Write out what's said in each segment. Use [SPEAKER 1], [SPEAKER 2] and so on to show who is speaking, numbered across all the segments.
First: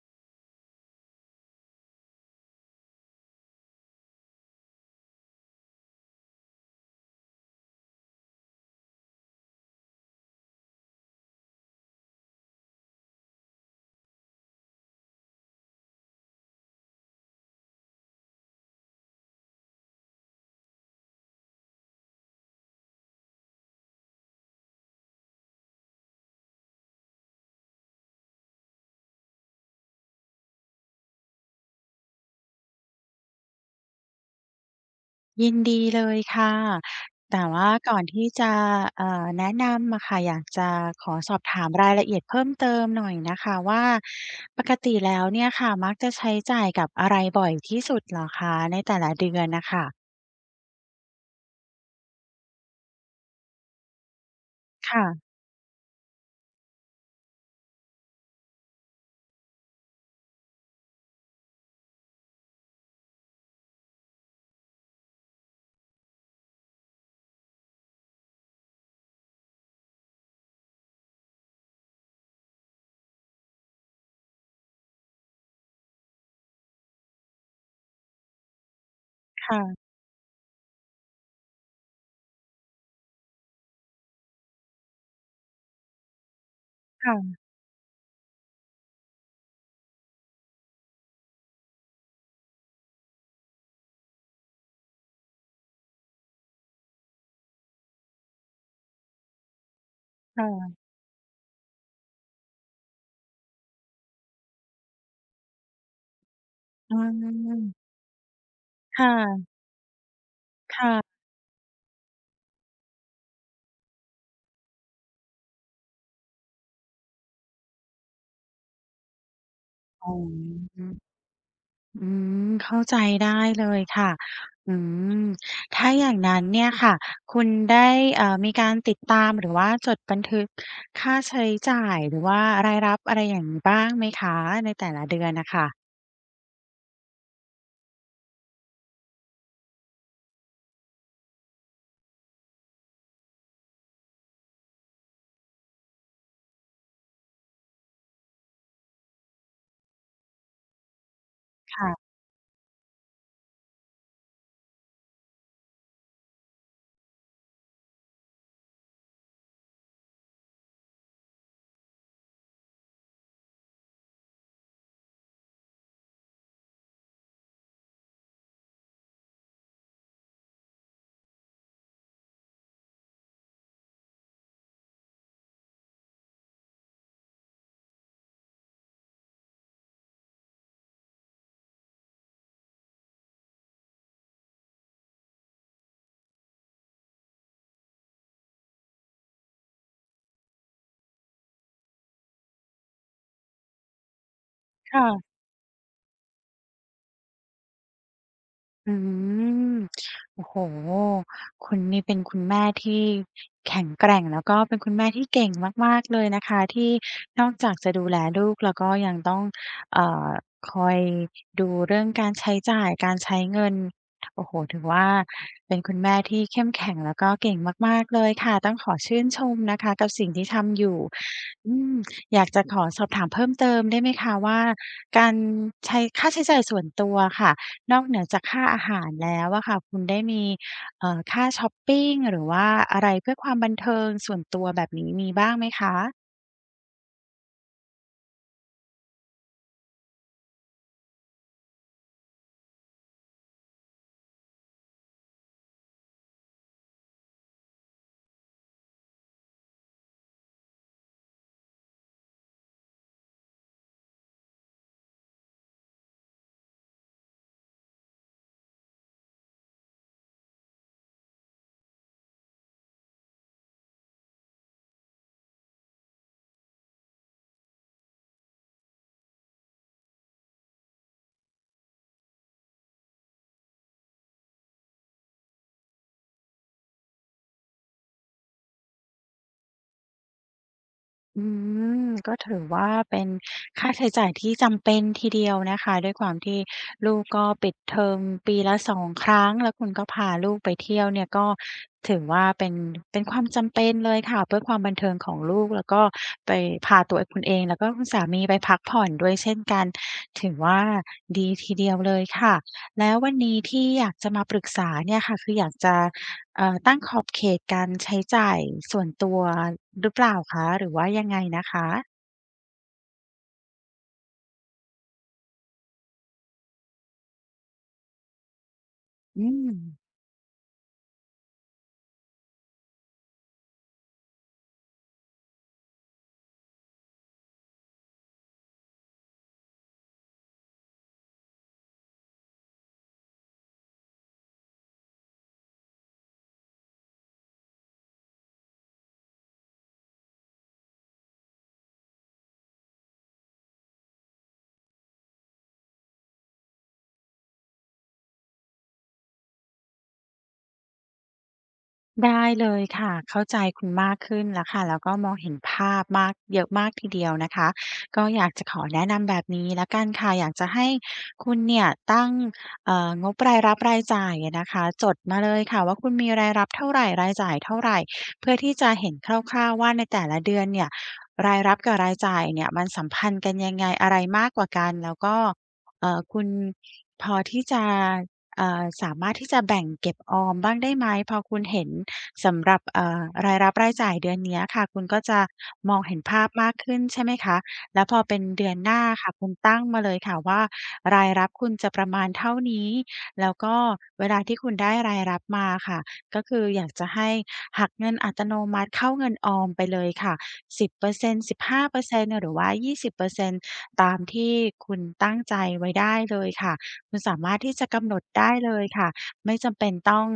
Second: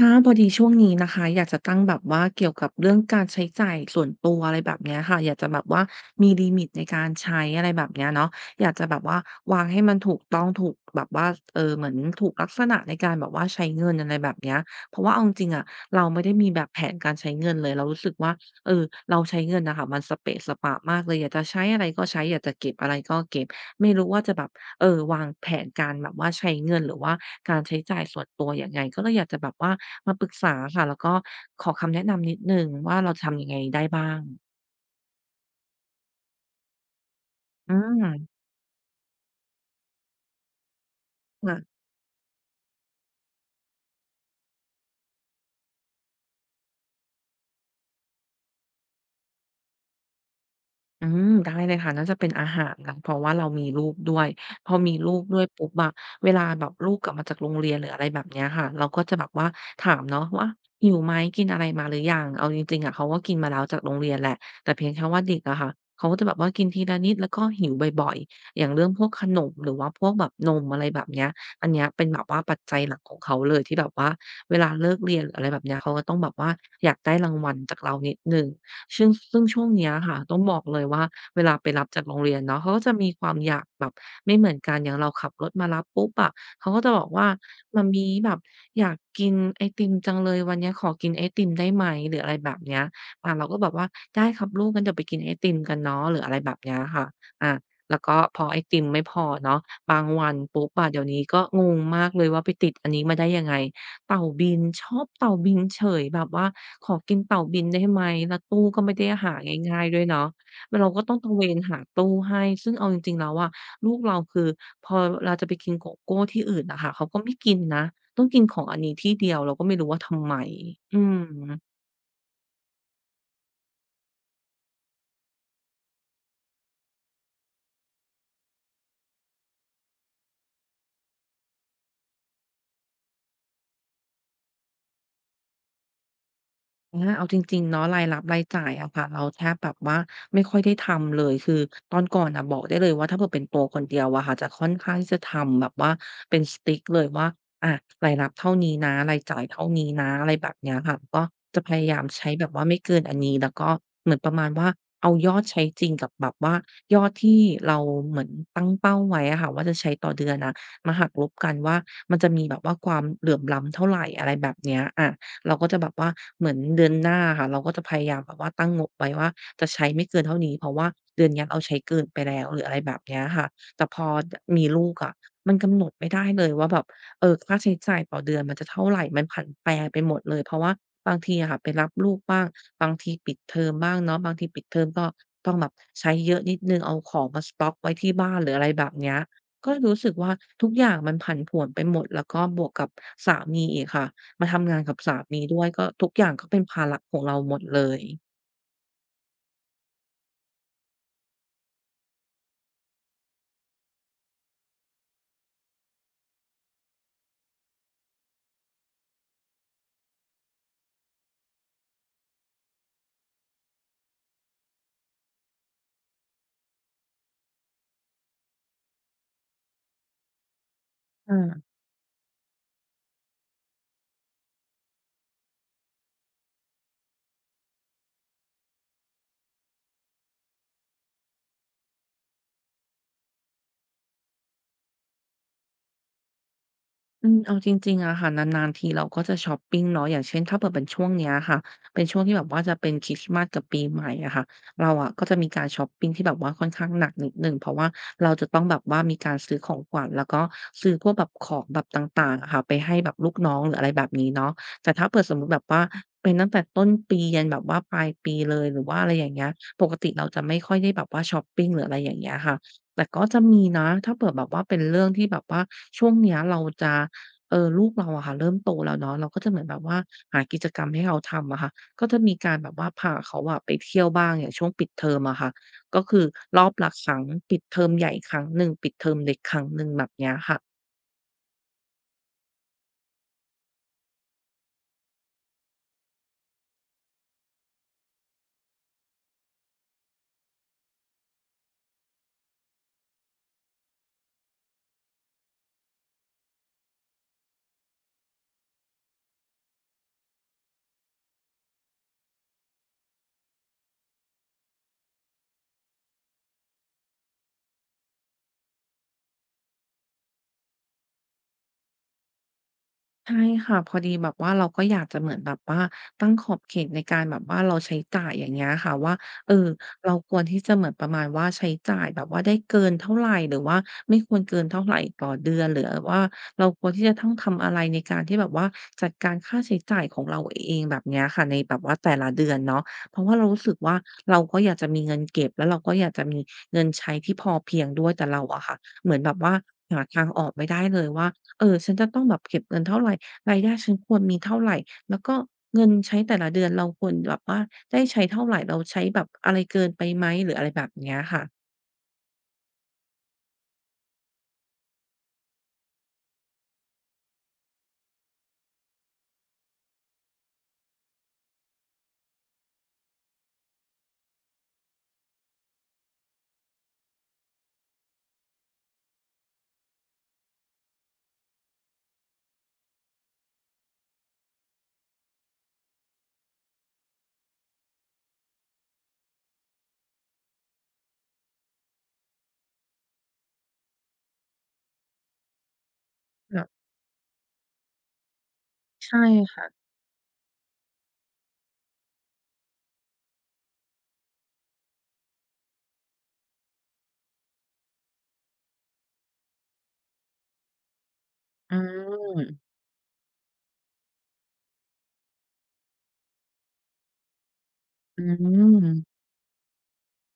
[SPEAKER 1] ค่ะพอดีช่วงนี้นะคะอยากจะตั้งแบบว่าเกี่ยวกับเรื่องการใช้จ่ายส่วนตัวอะไรแบบเนี้ยค่ะอยากจะแบบว่ามีลิมิตในการใช้อะไรแบบเนี้ยเนาะอยากจะแบบว่าวางให้มันถูกต้องถูกแบบว่าเออเหมือนถูกลักษณะในการแบบว่าใช้เงินอะไรแบบเนี้ยเพราะว่าเอาจริงๆอะเราไม่ได้มีแบบแผนการใช้เงินเลยเรารู้สึกว่าเออเราใช้เงินนะคะมันสเปะสปะมากเลยอยากจะใช้อะไรก็ใช้อยากจะเก็บอะไรก็เก็บไม่รู้ว่าจะแบบ เออวางแผนการแบบว่าใช้เงินหรือว่าการใช้จ่ายส่วนตัวยังไงก็เลยอยากจะแบบว่ามาปรึกษาค่ะแล้วก็ขอคำแนะนำนิดหนึ่งว่าเราจะทำยังไงได้บ้าง
[SPEAKER 2] ยินดีเลยค่ะ แต่ว่า
[SPEAKER 1] อื
[SPEAKER 2] ก่อ
[SPEAKER 1] ม
[SPEAKER 2] นที่จะแนะนำอะค่ะ อยากจะขอสอบถาม
[SPEAKER 1] ค่ะ
[SPEAKER 2] รายละเอียดเพิ่มเติมหน่อยนะคะว่าปกติแล้วเนี่ยค่ะมักจะใช้จ่ายกับอะไรบ่อยที่สุดเหรอคะในแต่ละเดือนน่ะ ค่ะ
[SPEAKER 1] อืมได้เลยค่ะน่าจะเป็นอาหารนะเพราะว่าเรามีลูกด้วยพอมีลูก
[SPEAKER 2] ค
[SPEAKER 1] ด้วยปุ๊บอะเวลาแบบลูกกลับมาจากโรงเรียนหรืออะไรแบบเนี้ยค่ะเราก็จะแบบว่าถามเนาะว่าหิวไหมกินอะไรมาหรือยังเอาจริงๆอะเขาก็กินมาแล้วจากโรงเรียนแหละแต่เพียงแค่ว่าเด็กอะค่ะเขาก็จะแบบว่ากินทีละนิดแล้วก็หิวบ่อยๆอย่างเรื่องพวกขนมหรือว่าพวกแบบนมอะไรแบบเนี้ยอันเนี้ยเป็นแบบว่าปัจจัยหลักของเขาเลยที่แบบว่าเวลาเลิกเรียนหรืออะไรแบบเนี้ยเขาก็ต้องแบบว่าอยากได้รางวัลจากเรานิดหนึ่ง ซึ่งช่วง
[SPEAKER 2] ่ะ
[SPEAKER 1] เนี้ยค่ะต้องบอกเลยว่าเวลาไปรับจากโรงเรียนเนาะเขาก็จะมีความอยากแบบไม่เหมือนกันอย่างเราขับรถมารับปุ๊บอะเขาก็จะบอกว่า
[SPEAKER 2] ๆๆ
[SPEAKER 1] มัมมี่แบบอยากกินไอติมจังเลยวันเนี้ยขอกินไอติมได้ไหมหรืออะไรแบบเนี้ยเราก็แบบว่าได้ครับลูกงั้นเดี๋ยวไปกินไอติมกันเนาะหรืออะไรแบบเนี้ยค่ะอาแล้วก็พอไอติมไม่พอเนาะบางวัน
[SPEAKER 2] ๆ
[SPEAKER 1] ปุ๊บอะเดี๋ยวนี้ก็งงมากเลยว่าไปติดอันนี้มาได้ยังไง เต่าบินชอบเต่าบินเฉยแบบว่าขอ
[SPEAKER 2] อื
[SPEAKER 1] กินเต่าบิ
[SPEAKER 2] ม
[SPEAKER 1] นได้ไหมแล้วตู้ก็ไม่
[SPEAKER 2] ค
[SPEAKER 1] ได้หา
[SPEAKER 2] ่ะ
[SPEAKER 1] ง่ายๆด้วยเนาะเราก็ต้อง
[SPEAKER 2] ค่ะ
[SPEAKER 1] ตระเวนหาตู้ให้ซึ่งเอาจริงๆแล้วอะลูกเราคือพอเราจะไปกินโกโก้ที่อื่นน่ะค่ะเขาก็ไม่กินนะต้องกินของอันนี้ที่เดียวเราก็ไม่รู้ว่า
[SPEAKER 2] อ๋
[SPEAKER 1] ทำไมอื
[SPEAKER 2] อ
[SPEAKER 1] ม
[SPEAKER 2] อืมเข้าใจได้เลยค่ะอืมถ้าอย่างนั้นเนี่ยค่ะคุณได้มีการติดตามหรือว่าจดบันทึกค่าใช้จ่ายหรือว่ารายรับอะไรอย่างงี้บ้างไหมคะในแต่ละเดือนน่ะค่ะ
[SPEAKER 1] อาเอาจริงๆเนาะรายรับรายจ่ายอะค่ะเราแทบแบบว่าไม่ค่อยได้ทำเลยคือตอนก่อนน่ะบอกได้เลยว่าถ้าเผื่อเป็นตัวคนเดียวอะค่ะจะค่อนข้างที่จะทำแบบว่าเป็นสติ๊กเลยว่าอะรายรับเท่านี้นะรายจ่ายเท่านี้นะอะไรแบบเนี้ยค่ะก็จะพยายาม
[SPEAKER 2] ค่ะ
[SPEAKER 1] ใช้แบบว่าไม่เกินอันนี้แล้วก็เหมือนประมาณว่าเอายอดใช้จริงกับแบบว่ายอดที่เราเหมือนตั้งเป้าไว้อะค่ะว่าจะใช้ต่อเดือนอะมาหักลบกันว่ามันจะมีแบบว่าความเหลื่อมล้ำเท่าไรอะไรแบบเนี้ยอะ เราก็จะแบบว่าเหมือนเดือนหน้าค่ะเราก็จะพยายามแบบว่าตั้งงบไว้ว่าจะใช้ไม่เกินเท่านี้เพราะว่าเดือนเนี้ยเราใช้เกินไปแล้วหรืออะไรแบบเนี้ยค่ะแต่พอดมีลูกอะมันกำหนดไม่ได้เลยว่าแบบค่าใช้จ่ายต่อเดือนมันจะเท่าไรมันผันแปรไปหมดเลยเพราะว่าบางทีอะค่ะไปรับลูกบ้างบางทีปิดเทอมบ้างเนาะบางทีปิดเทอมก็ต้องแบบใช้เยอะนิดหนึ่งเอาของมาสต็อกไว้ที่บ้านหรืออะไรแบบเนี้ยก็รู้สึกว่าทุกอย่างมันผันผวนไปหมดแล้วก็บวกกับสามีอีกค่ะ มาทำงานกับสา
[SPEAKER 2] ค่ะ
[SPEAKER 1] มีด้วยก็ทุกอย่างก็เป็นภาระของเราหมดเลย
[SPEAKER 2] อืม โอ้โฮคุณนี่เป็นคุณแม่ที่แข็งแกร่งแล้วก็เป็นคุณแม่ที่เก่งมากๆเลยนะคะที่นอกจากจะดูแลลูกแล้วก็ยังต้องเอ่อคอยดูเรื่องการใช้จ่ายการใช้เงิน โอ้โฮถือว่าเป็นคุณแม่ที่เข้มแข็งแล้วก็เก่งมากๆเลยค่ะต้องขอชื่นชมนะคะกับสิ่งที่ทำอยู่
[SPEAKER 1] อา
[SPEAKER 2] อืมอยากจะขอสอบถามเพิ่มเติมได้ไหมคะว่าการใช้ค่าใช้จ่ายส่วนตัวค่ะ นอกเหนือจากค่าอาหารแล้วอะค่ะคุณได้มีค่าช็อปปิงหรือว่าอะไรเพื่อความบันเทิงส่วนตัวแบบนี้มีบ้างไหมคะ
[SPEAKER 1] อืมเอาจริงๆอะค่ะนานๆทีเราก็จะช็อปปิงเนาะอย่างเช่นถ้าเผื่อเป็นช่วงเนี้ยค่ะเป็นช่วงที่แบบว่าจะเป็นคริสต์มาสกับปีใหม่อะค่ะเราอะก็จะมีการช็อปปิงที่แบบว่าค่อนข้างหนักนิดหนึ่งเพราะว่าเราจะต้องแบบว่ามีการซื้อของขวัญแล้วก็ซื้อพวกแบบของแบบต่างๆอะค่ะไปให้แบบลูกน้องหรืออะไรแบบนี้เนาะแต่ถ้าเผื่อสมมุติแบบว่าเป็นตั้งแต่ต้นปียันแบบว่าปลายปีเลยหรือว่าอะไรอย่างเงี้ยปกติเราจะไม่ค่อยได้แบบว่าช็อปปิงหรืออะไรอย่างเงี้ยค่ะแต่ก็จะมีนะถ้าเผื่อแบบว่าเป็นเรื่องที่แบบว่าช่วงเนี้ยเราจะ เออลูกเราอะค่ะเริ่มโตแล้วเนาะเราก็จะเหมือนแบบว่าหากิจกรรมให้เขาทำอะค่ะก็จะมีการแบบว่าพาเขาอะไปเที่ยวบ้างอย่างช่วงปิดเทอมอะค่ะก็คือรอบละครั้งปิดเทอมใหญ่ครั้งหนึ่งปิดเทอมเล็กครั้งหนึ่งแบบเนี้ยค่ะ
[SPEAKER 2] อืมก็ถือว่าเป็นค่าใช้จ่ายที่จำเป็นทีเดียวนะคะด้วยความที่ลูกก็ปิดเทอมปีละสองครั้งแล้วคุณก็พาลูกไปเที่ยวเนี่ยก็ถือว่าเป็นเป็นความจำเป็นเลยค่ะเพื่อความบันเทิงของลูกแล้วก็ไปพาตัวคุณเองแล้วก็คุณสามีไปพักผ่อนด้วยเช่นกันถือว่าดีทีเดียวเลยค่ะแล้ววันนี้ที่อยากจะมาปรึกษาเนี่ยค่ะคืออยากจะ ตั้งขอบเขตการใช้จ่ายส่วนตัวหรือเปล่าคะหรือว่ายังไงนะคะ
[SPEAKER 1] ใช่ค่ะพอดีแบบว่าเราก็อยากจะเหมือนแบบว่าตั้งขอบเขตในการแบบว่าเราใช้จ่ายอย่างเงี้ยค่ะว่า
[SPEAKER 2] อื
[SPEAKER 1] เออ
[SPEAKER 2] ม
[SPEAKER 1] เราควรที่จะเหมือนประมาณว่าใช้จ่ายแบบว่าได้เกินเท่าไหรหรือว่าไม่ควรเกินเท่าไหรต่อเดือนหรือว่าเราควรที่จะต้องทำอะไรในการที่แบบว่าจัดการค่าใช้จ่ายของเราเองแบบเนี้ยค่ะในแบบว่าแต่ละเดือนเนาะเพราะว่าเรารู้สึกว่าเราก็อยากจะมีเงินเก็บแล้วเราก็อยากจะมีเงินใช้ที่พอเพียงด้วยแต่เราอะค่ะเหมือนแบบว่าหาทางออกไม่ได้เลยว่าเออฉันจะต้องแบบเก็บเงินเท่าไหร รายได้ฉันควรมีเท่าไรแล้วก็เงินใช้แต่ละเดือนเราควรแบบว่าได้ใช้เท่าไรเราใช้แบบอะไรเกินไปไหมหรืออะไรแบบเนี้ยค่ะ
[SPEAKER 2] ได้เลยค่ะเข้าใจคุณมากขึ้นแล้วค่ะแล้วก็มองเห็นภาพมากเยอะมากทีเดียวนะคะก็อยากจะขอแนะนำแบบนี้แล้วกันค่ะอยากจะให้คุณเนี่ยตั้งงบรายรับรายจ่ายอะนะคะจดมาเลยค่ะว่าคุณมีรายรับเท่าไรรายจ่ายเท่าไรเพื่อที่จะเห็นคร่าวๆว่าในแต่ละเดือนเนี่ยรายรับกับรายจ่ายเนี่ยมันสัมพันธ์กันยังไงอะไรมากกว่ากันแล้วก็คุณพอที่จะสามารถที่จะแบ่งเก็บออมบ้างได้ไหมพอคุณเห็น สำหรับรายรับรายจ่ายเดือนเนี้ยค่ะคุณก็จะมองเห็นภาพมาก
[SPEAKER 1] ค่ะ
[SPEAKER 2] ขึ้นใช่ไหมคะแล้วพอเป็นเดือนหน้า
[SPEAKER 1] ใช่
[SPEAKER 2] ค่ะคุณ
[SPEAKER 1] ค่ะ
[SPEAKER 2] ตั้งมาเลยค่ะว่ารายรับคุณจะประมาณเท่านี้แล้วก็เวลาที่คุณได้รายรับมาค่ะก็คืออยากจะให้หักเงินอัตโนมัติเข้าเงินออมไปเลยค่ะ10%
[SPEAKER 1] อื
[SPEAKER 2] 15%หาเปอรเซ็นต์หรือ
[SPEAKER 1] ม
[SPEAKER 2] ว่า20%ตตามที่คุณตั้งใจไว้ได้เลยค่ะคุณสามารถที่จะกำหน
[SPEAKER 1] อื
[SPEAKER 2] ดได้เลยค่ะ
[SPEAKER 1] ม
[SPEAKER 2] ไม่จำเป็นต้อง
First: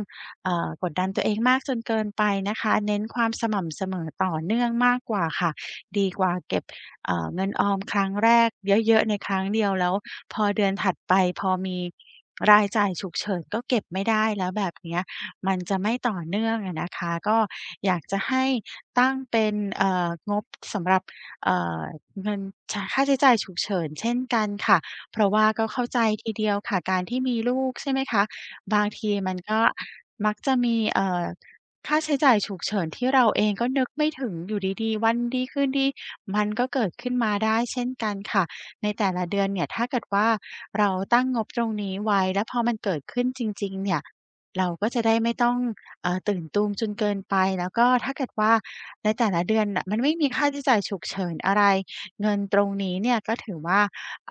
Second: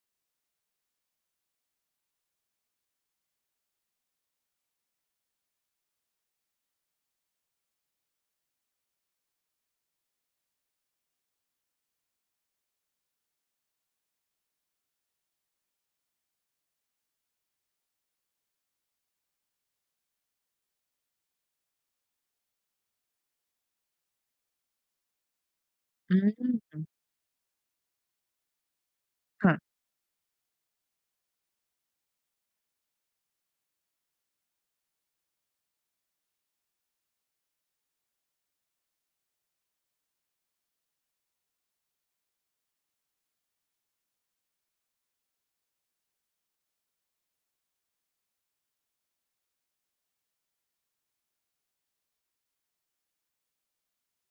[SPEAKER 2] กดดันตัวเองมากจนเกินไปนะคะเน้นความสม่ำเสมอต่อเนื่องมากกว่าค่ะดีกว่าเก็บเงินออมครั้งแรกเยอะๆในครั้งเดียวแล้วพอเดือนถัดไปพอมีรายจ่ายฉุกเฉินก็เก็บไม่ได้แล้วแบบเนี้ยมันจะไม่ต่อเนื่องอะนะคะก็อยากจะให้ตั้งเป็นงบสำหรับเอ่อเงินชค่าใช้จ่ายฉุกเฉินเช่นกันค่ะเพราะว่าก็เข้าใจ
[SPEAKER 1] อื
[SPEAKER 2] ทีเดียวค่ะ
[SPEAKER 1] ม
[SPEAKER 2] การที่มีลูกใช่ไหมคะบางทีมันก็
[SPEAKER 1] ค่ะ
[SPEAKER 2] มักจะมีค่าใช้จ่ายฉุกเฉินที่เราเองก็นึกไม่ถึงอยู่ดีๆวันดีคืนดีมันก็เกิดขึ้นมาได้เช่นกันค่ะในแต่ละเดือนเนี่ยถ้าเกิดว่าเราตั้งงบตรงนี้ไว้แล้วพอมันเกิดขึ้นจริงๆเนี่ยเราก็จะได้ไม่ต้องตื่นตูมจนเกินไปแล้วก็ถ้าเกิดว่าในแต่ละเดือนน่ะมันไม่มีค่าใช้จ่ายฉุกเฉินอะไรเงินตรงนี้เนี่ยก็ถือว่า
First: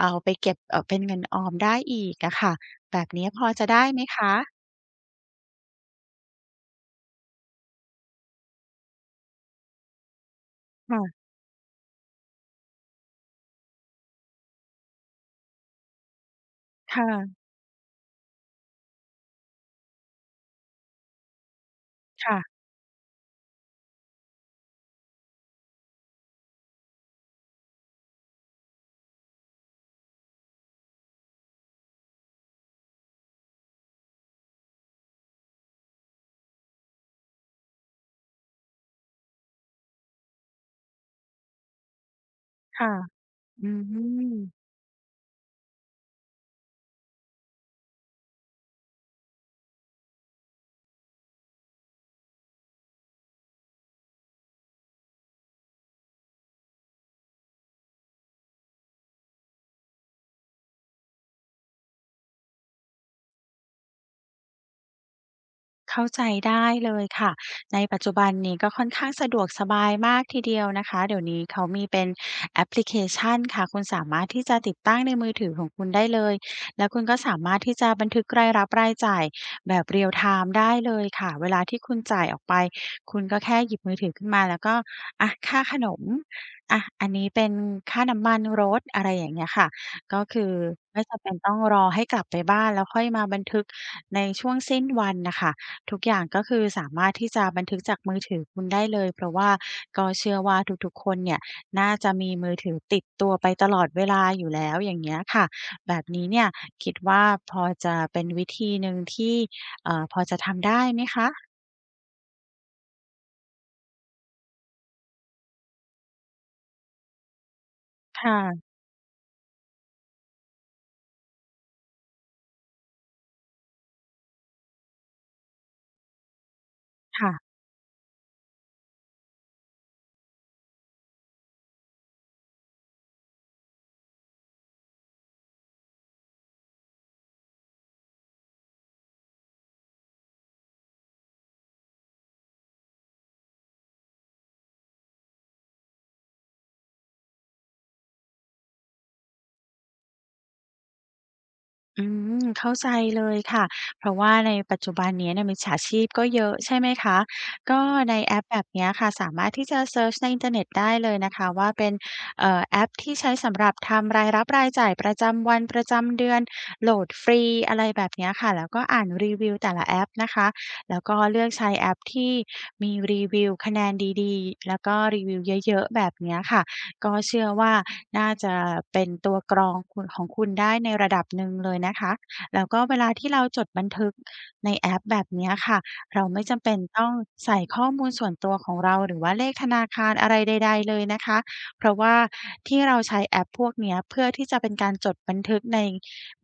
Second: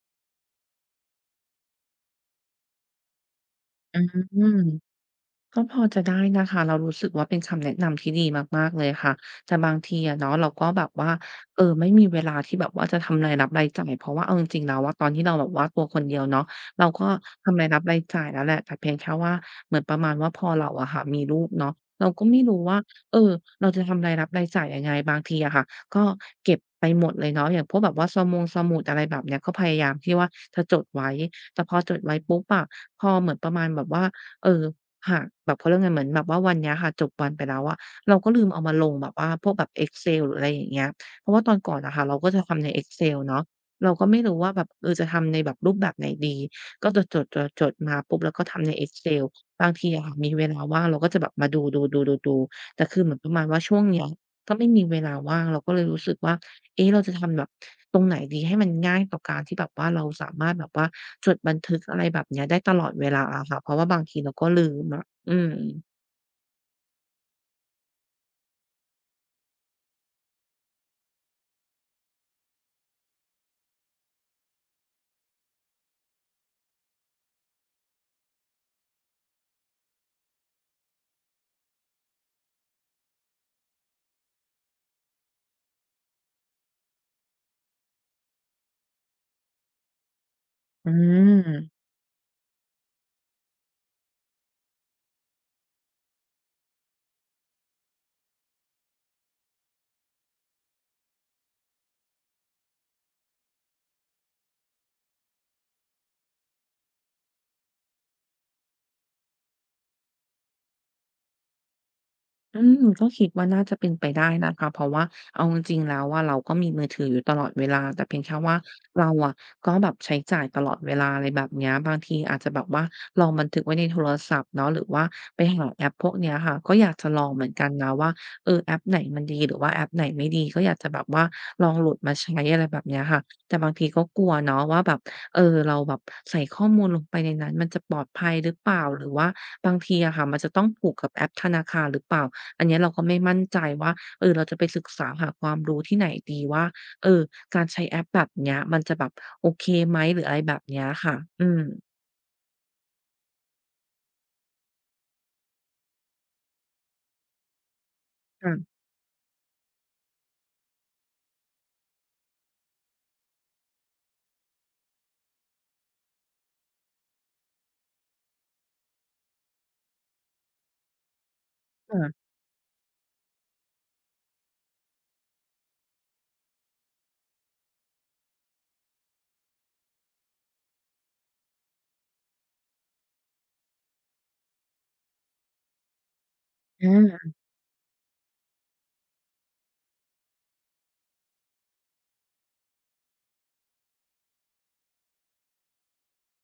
[SPEAKER 2] เอาไปเก็บเป็นเงินออมได้อีกอะค่ะแบบนี้พอจะได้
[SPEAKER 1] อื
[SPEAKER 2] ไหม
[SPEAKER 1] ม
[SPEAKER 2] คะ
[SPEAKER 1] ก็พอจะได้นะคะเรารู้สึกว่าเป็นคำแนะนำที่ดีมากๆเลยค่ะแต่บางทีอะเนาะเราก็แบบว่า
[SPEAKER 2] ค่ะ
[SPEAKER 1] เออไม่มีเวลาที่แบบว่าจะทำรายรับรายจ่ายเพราะว่าเอาจริงๆแล้วว่าตอนที่เราแบบว่าตัวคนเดียวเนาะเราก็
[SPEAKER 2] ค่ะ
[SPEAKER 1] ทำรายรับรายจ่ายแล้วแหละแต่เพียงแค่ว่าเหมือนประมาณว่าพอเราอะค่ะมีลูกเนาะเราก็ไม่
[SPEAKER 2] ค่ะ
[SPEAKER 1] รู้ว่าเออเราจะทำรายรับรายจ่ายยังไงบางทีอะค่ะก็เก็บไปหมดเลยเนาะอย่างพวกแบบว่าสะมงสมุดอะไรแบบเนี้ยก็พยายามที่ว่าจะจดไว้แต่พอจดไว้ปุ๊บอะพอเหมือนประมาณแบบว่าเออ หากแบบเขาเรียกไงเหมือนแบบว่าวันเนี้ยค่ะจบวันไปแล้วอะเราก็ลืมเอามาลงแบบว่าพวกแบบ Excel หรืออะไรอย่างเงี้ยเพราะว่าตอนก่อนอะค่ะเราก็จะทำใน
[SPEAKER 2] ค่ะ
[SPEAKER 1] Excel เนาะ
[SPEAKER 2] อืม
[SPEAKER 1] เรา
[SPEAKER 2] อื
[SPEAKER 1] ก็ไม่
[SPEAKER 2] ม
[SPEAKER 1] รู้ว่าแบบเออจะทำในแบบรูปแบบไหนดีก็จะจดๆๆๆมาปุ๊บแล้วก็ทำใน Excel บางทีอะค่ะมีเวลาว่างเราก็จะแบบมาดูๆๆๆๆแต่คือเหมือนประมาณว่าช่วงเนี้ย ก็ไม่มีเวลาว่างเราก็เลยรู้สึกว่า เอ๊ะเราจะทำแบบตรงไหนดีให้มันง่ายต่อการที่แบบว่าเราสามารถแบบว่าจดบันทึกอะไรแบบเนี้ยได้ตลอดเวลาอะค่ะเพราะว่าบางทีเราก็ลืมอะอืม
[SPEAKER 2] เข้าใจได้เลยค่ะในปัจจุบันนี้ก็ค่อนข้างสะดวกสบายมากทีเดียวนะคะเดี๋ยวนี้เขามีเป็นแอปพลิเคชันค่ะคุณสามารถที่จะติดตั้งในมือถือของคุณได้เลยแล้วคุณก็สามารถที่จะบันทึกรายรับรายจ่ายแบบเรี a ลไทม์ได้เลยค่ะเวลาที่คุณจ่ายออกไปคุณก็แค่หยิบมือถือขึ้นมาแล้วก็อะค่าขนมอะอันนี้เป็นค่าน้ำมันรถอะไรอย่างเงี้ยค่ะก็คือ
[SPEAKER 1] อื
[SPEAKER 2] ไม่จำเป็นต้องร
[SPEAKER 1] ม
[SPEAKER 2] อให้กลับไปบ้านแล้วค่อยมาบันทึกในช่วงสิ้นวันน่ะค่ะ ทุกอย่างก็คือสามารถที่จะบันทึกจากมือถือคุณได้เลยเพราะว่าก็เชื่อว่าทุกๆคนเนี่ยน่าจะมีมือถือติดตัวไปตลอดเวลาอยู่แล้วอย่างเงี้ยค่ะแบบนี้เนี่ยคิดว่าพอจะเป็นวิธีหนึ่งที่พอจะทำได้ไหมคะ
[SPEAKER 1] อืมก็คิดว่าน่าจะเป็นไปได้นะคะเพราะว่าเอาจริงๆแล้วอะเราก็มีมือถืออยู่ตลอดเวลาแต่เพีย
[SPEAKER 2] ค
[SPEAKER 1] งแค่ว่า
[SPEAKER 2] ่ะ
[SPEAKER 1] เราอะก็แบบใช้จ่ายตลอดเวลาอะไรแบบเนี้ยบางทีอาจจะแบบว่าลองบันทึกไว้ในโทรศัพท์เนาะหรือว่าไปหาแอปพวกเนี้ยค่ะก็อยากจะลองเหมือน
[SPEAKER 2] ค่ะ
[SPEAKER 1] กันนะว่าเออแอปไหนมันดีหรือว่าแอปไหนไม่ดีก็อยากจะแบบว่าลองโหลดมาใช้อะไรแบบเนี้ยค่ะแต่บางทีก็กลัวเนาะว่าแบบเออเราแบบใส่ข้อมูลลงไปในนั้นมันจะปลอดภัยหรือเปล่าหรือว่าบางทีอะค่ะมันจะต้องผูกกับแอปธนาคารหรือเปล่า อันเนี้ยเราก็ไม่มั่นใจว่าเออเราจะไปศึกษาหาความรู้ที่ไหนดีว่าเออการใช้แอปแบบเนี้ยมันจะแบบโอเคไหมหรืออะไรแบบเนี้ยค่ะอืม
[SPEAKER 2] อืมเข้าใจเลยค่ะเพราะว่าในปัจจุบันเนี่ยมิจฉาชีพก็เยอะใช่ไหมคะก็ในแอป
[SPEAKER 1] ค่ะ
[SPEAKER 2] แบบเนี้ยค่ะสามารถที่จะเซิร์ชในอินเทอร์เน็ตได้เลยนะคะว่าเป็นแอปที่ใช้สำหรับทำรายรับรายจ่ายประจำวันประจำเดือนโหลดฟรีอะไรแบบเนี้ยค่ะแล้วก็อ่านรีวิวแต่ละแอปนะคะแล้วก็เลือกใช้แอป
[SPEAKER 1] ค่ะ
[SPEAKER 2] ที่มีรีวิวคะแนนดีๆแล้วก็รีวิวเยอะๆแบบเนี้ยค่ะ ก็เชื่อว่าน่าจะเป็นตัวกรองคุณของคุณได้ในระดับหนึ่งเลยนะคะแล้วก็เวลาที่เราจดบันทึกในแอปแบบเนี้ยค่ะเราไม่จำเป็นต้อง
[SPEAKER 1] อา
[SPEAKER 2] ใส่ข้อมูลส่วนตัวของเราหรือว่าเลขธนาคารอะไรใดๆเลยนะคะเพราะว่าที่เราใช้แอปพวกเนี้ยเพื่อที่จะเป็นการจดบันทึกใน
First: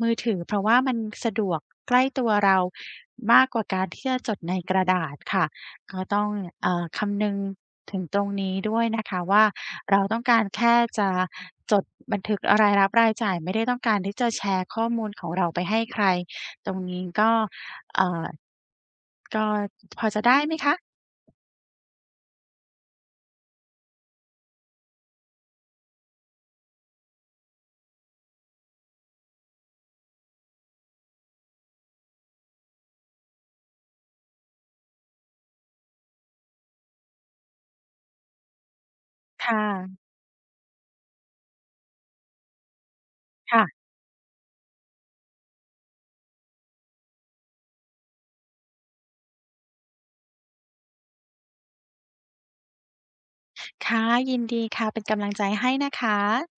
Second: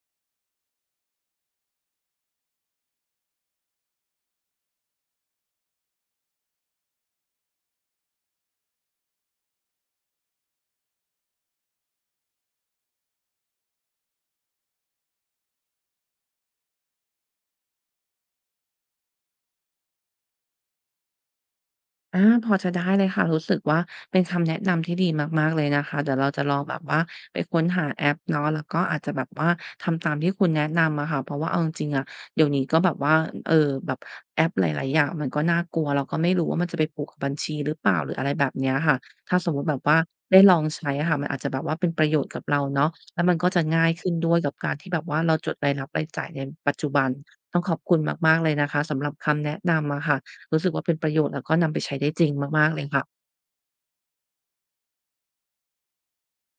[SPEAKER 2] มือถือเพราะว่ามันสะดวกใกล้ตัวเรามากกว่าการที่จะจดในกระดาษค่ะ ก็ต้องคำนึงถึงตรงนี้ด้วยนะคะว่าเราต้องการแค่จะจดบันทึกรายรับรายจ่ายไม่ได้ต้องการที่จะแชร์ข้อมูลของเราไปให้ใครตรงนี้ก็เอ่อก็พอจะได้ไหมคะ
[SPEAKER 1] อาพอจะได้เลยค่ะรู้สึกว่าเป็นคำแนะนำที่ดีมากๆเลยนะคะเดี๋ยวเราจะลองแบบว่าไปค้นหาแอปเนาะแล้วก็อาจจะแบบว่าทำตามที่คุณแนะนำอะค่ะเพราะว่าเอาจริงๆอะเดี๋ยวนี้ก็แบบว่าเอ่อแบบแอปหลายๆอย่างมันก็น่ากลัวเราก็ไม่รู้ว่ามันจะไปผูกกับบัญชีหรือเปล่าหรืออะไรแบบเนี้ยค่ะถ้า
[SPEAKER 2] ค
[SPEAKER 1] สมมุติแบบว่า
[SPEAKER 2] ่ะ
[SPEAKER 1] ได้ลองใช้อะค่ะมันอาจจะแบบว่าเป็นประโยชน์กับเราเนาะแล้วมันก็จะ
[SPEAKER 2] ค่ะ
[SPEAKER 1] ง่ายขึ้นด้วยกับการที่แบบว่าเราจดรายรับรายจ่ายในปัจจุบันต้องขอบคุณมากๆเลยนะคะสำหรับคำแนะนำอะค่ะ รู้สึกว่าเป็นประโยชน์แล้วก็นำไปใช้ได้จริงมากๆเลยค่ะ
[SPEAKER 2] ค่ะยินดีค่ะเป็นกำลังใจให้นะคะ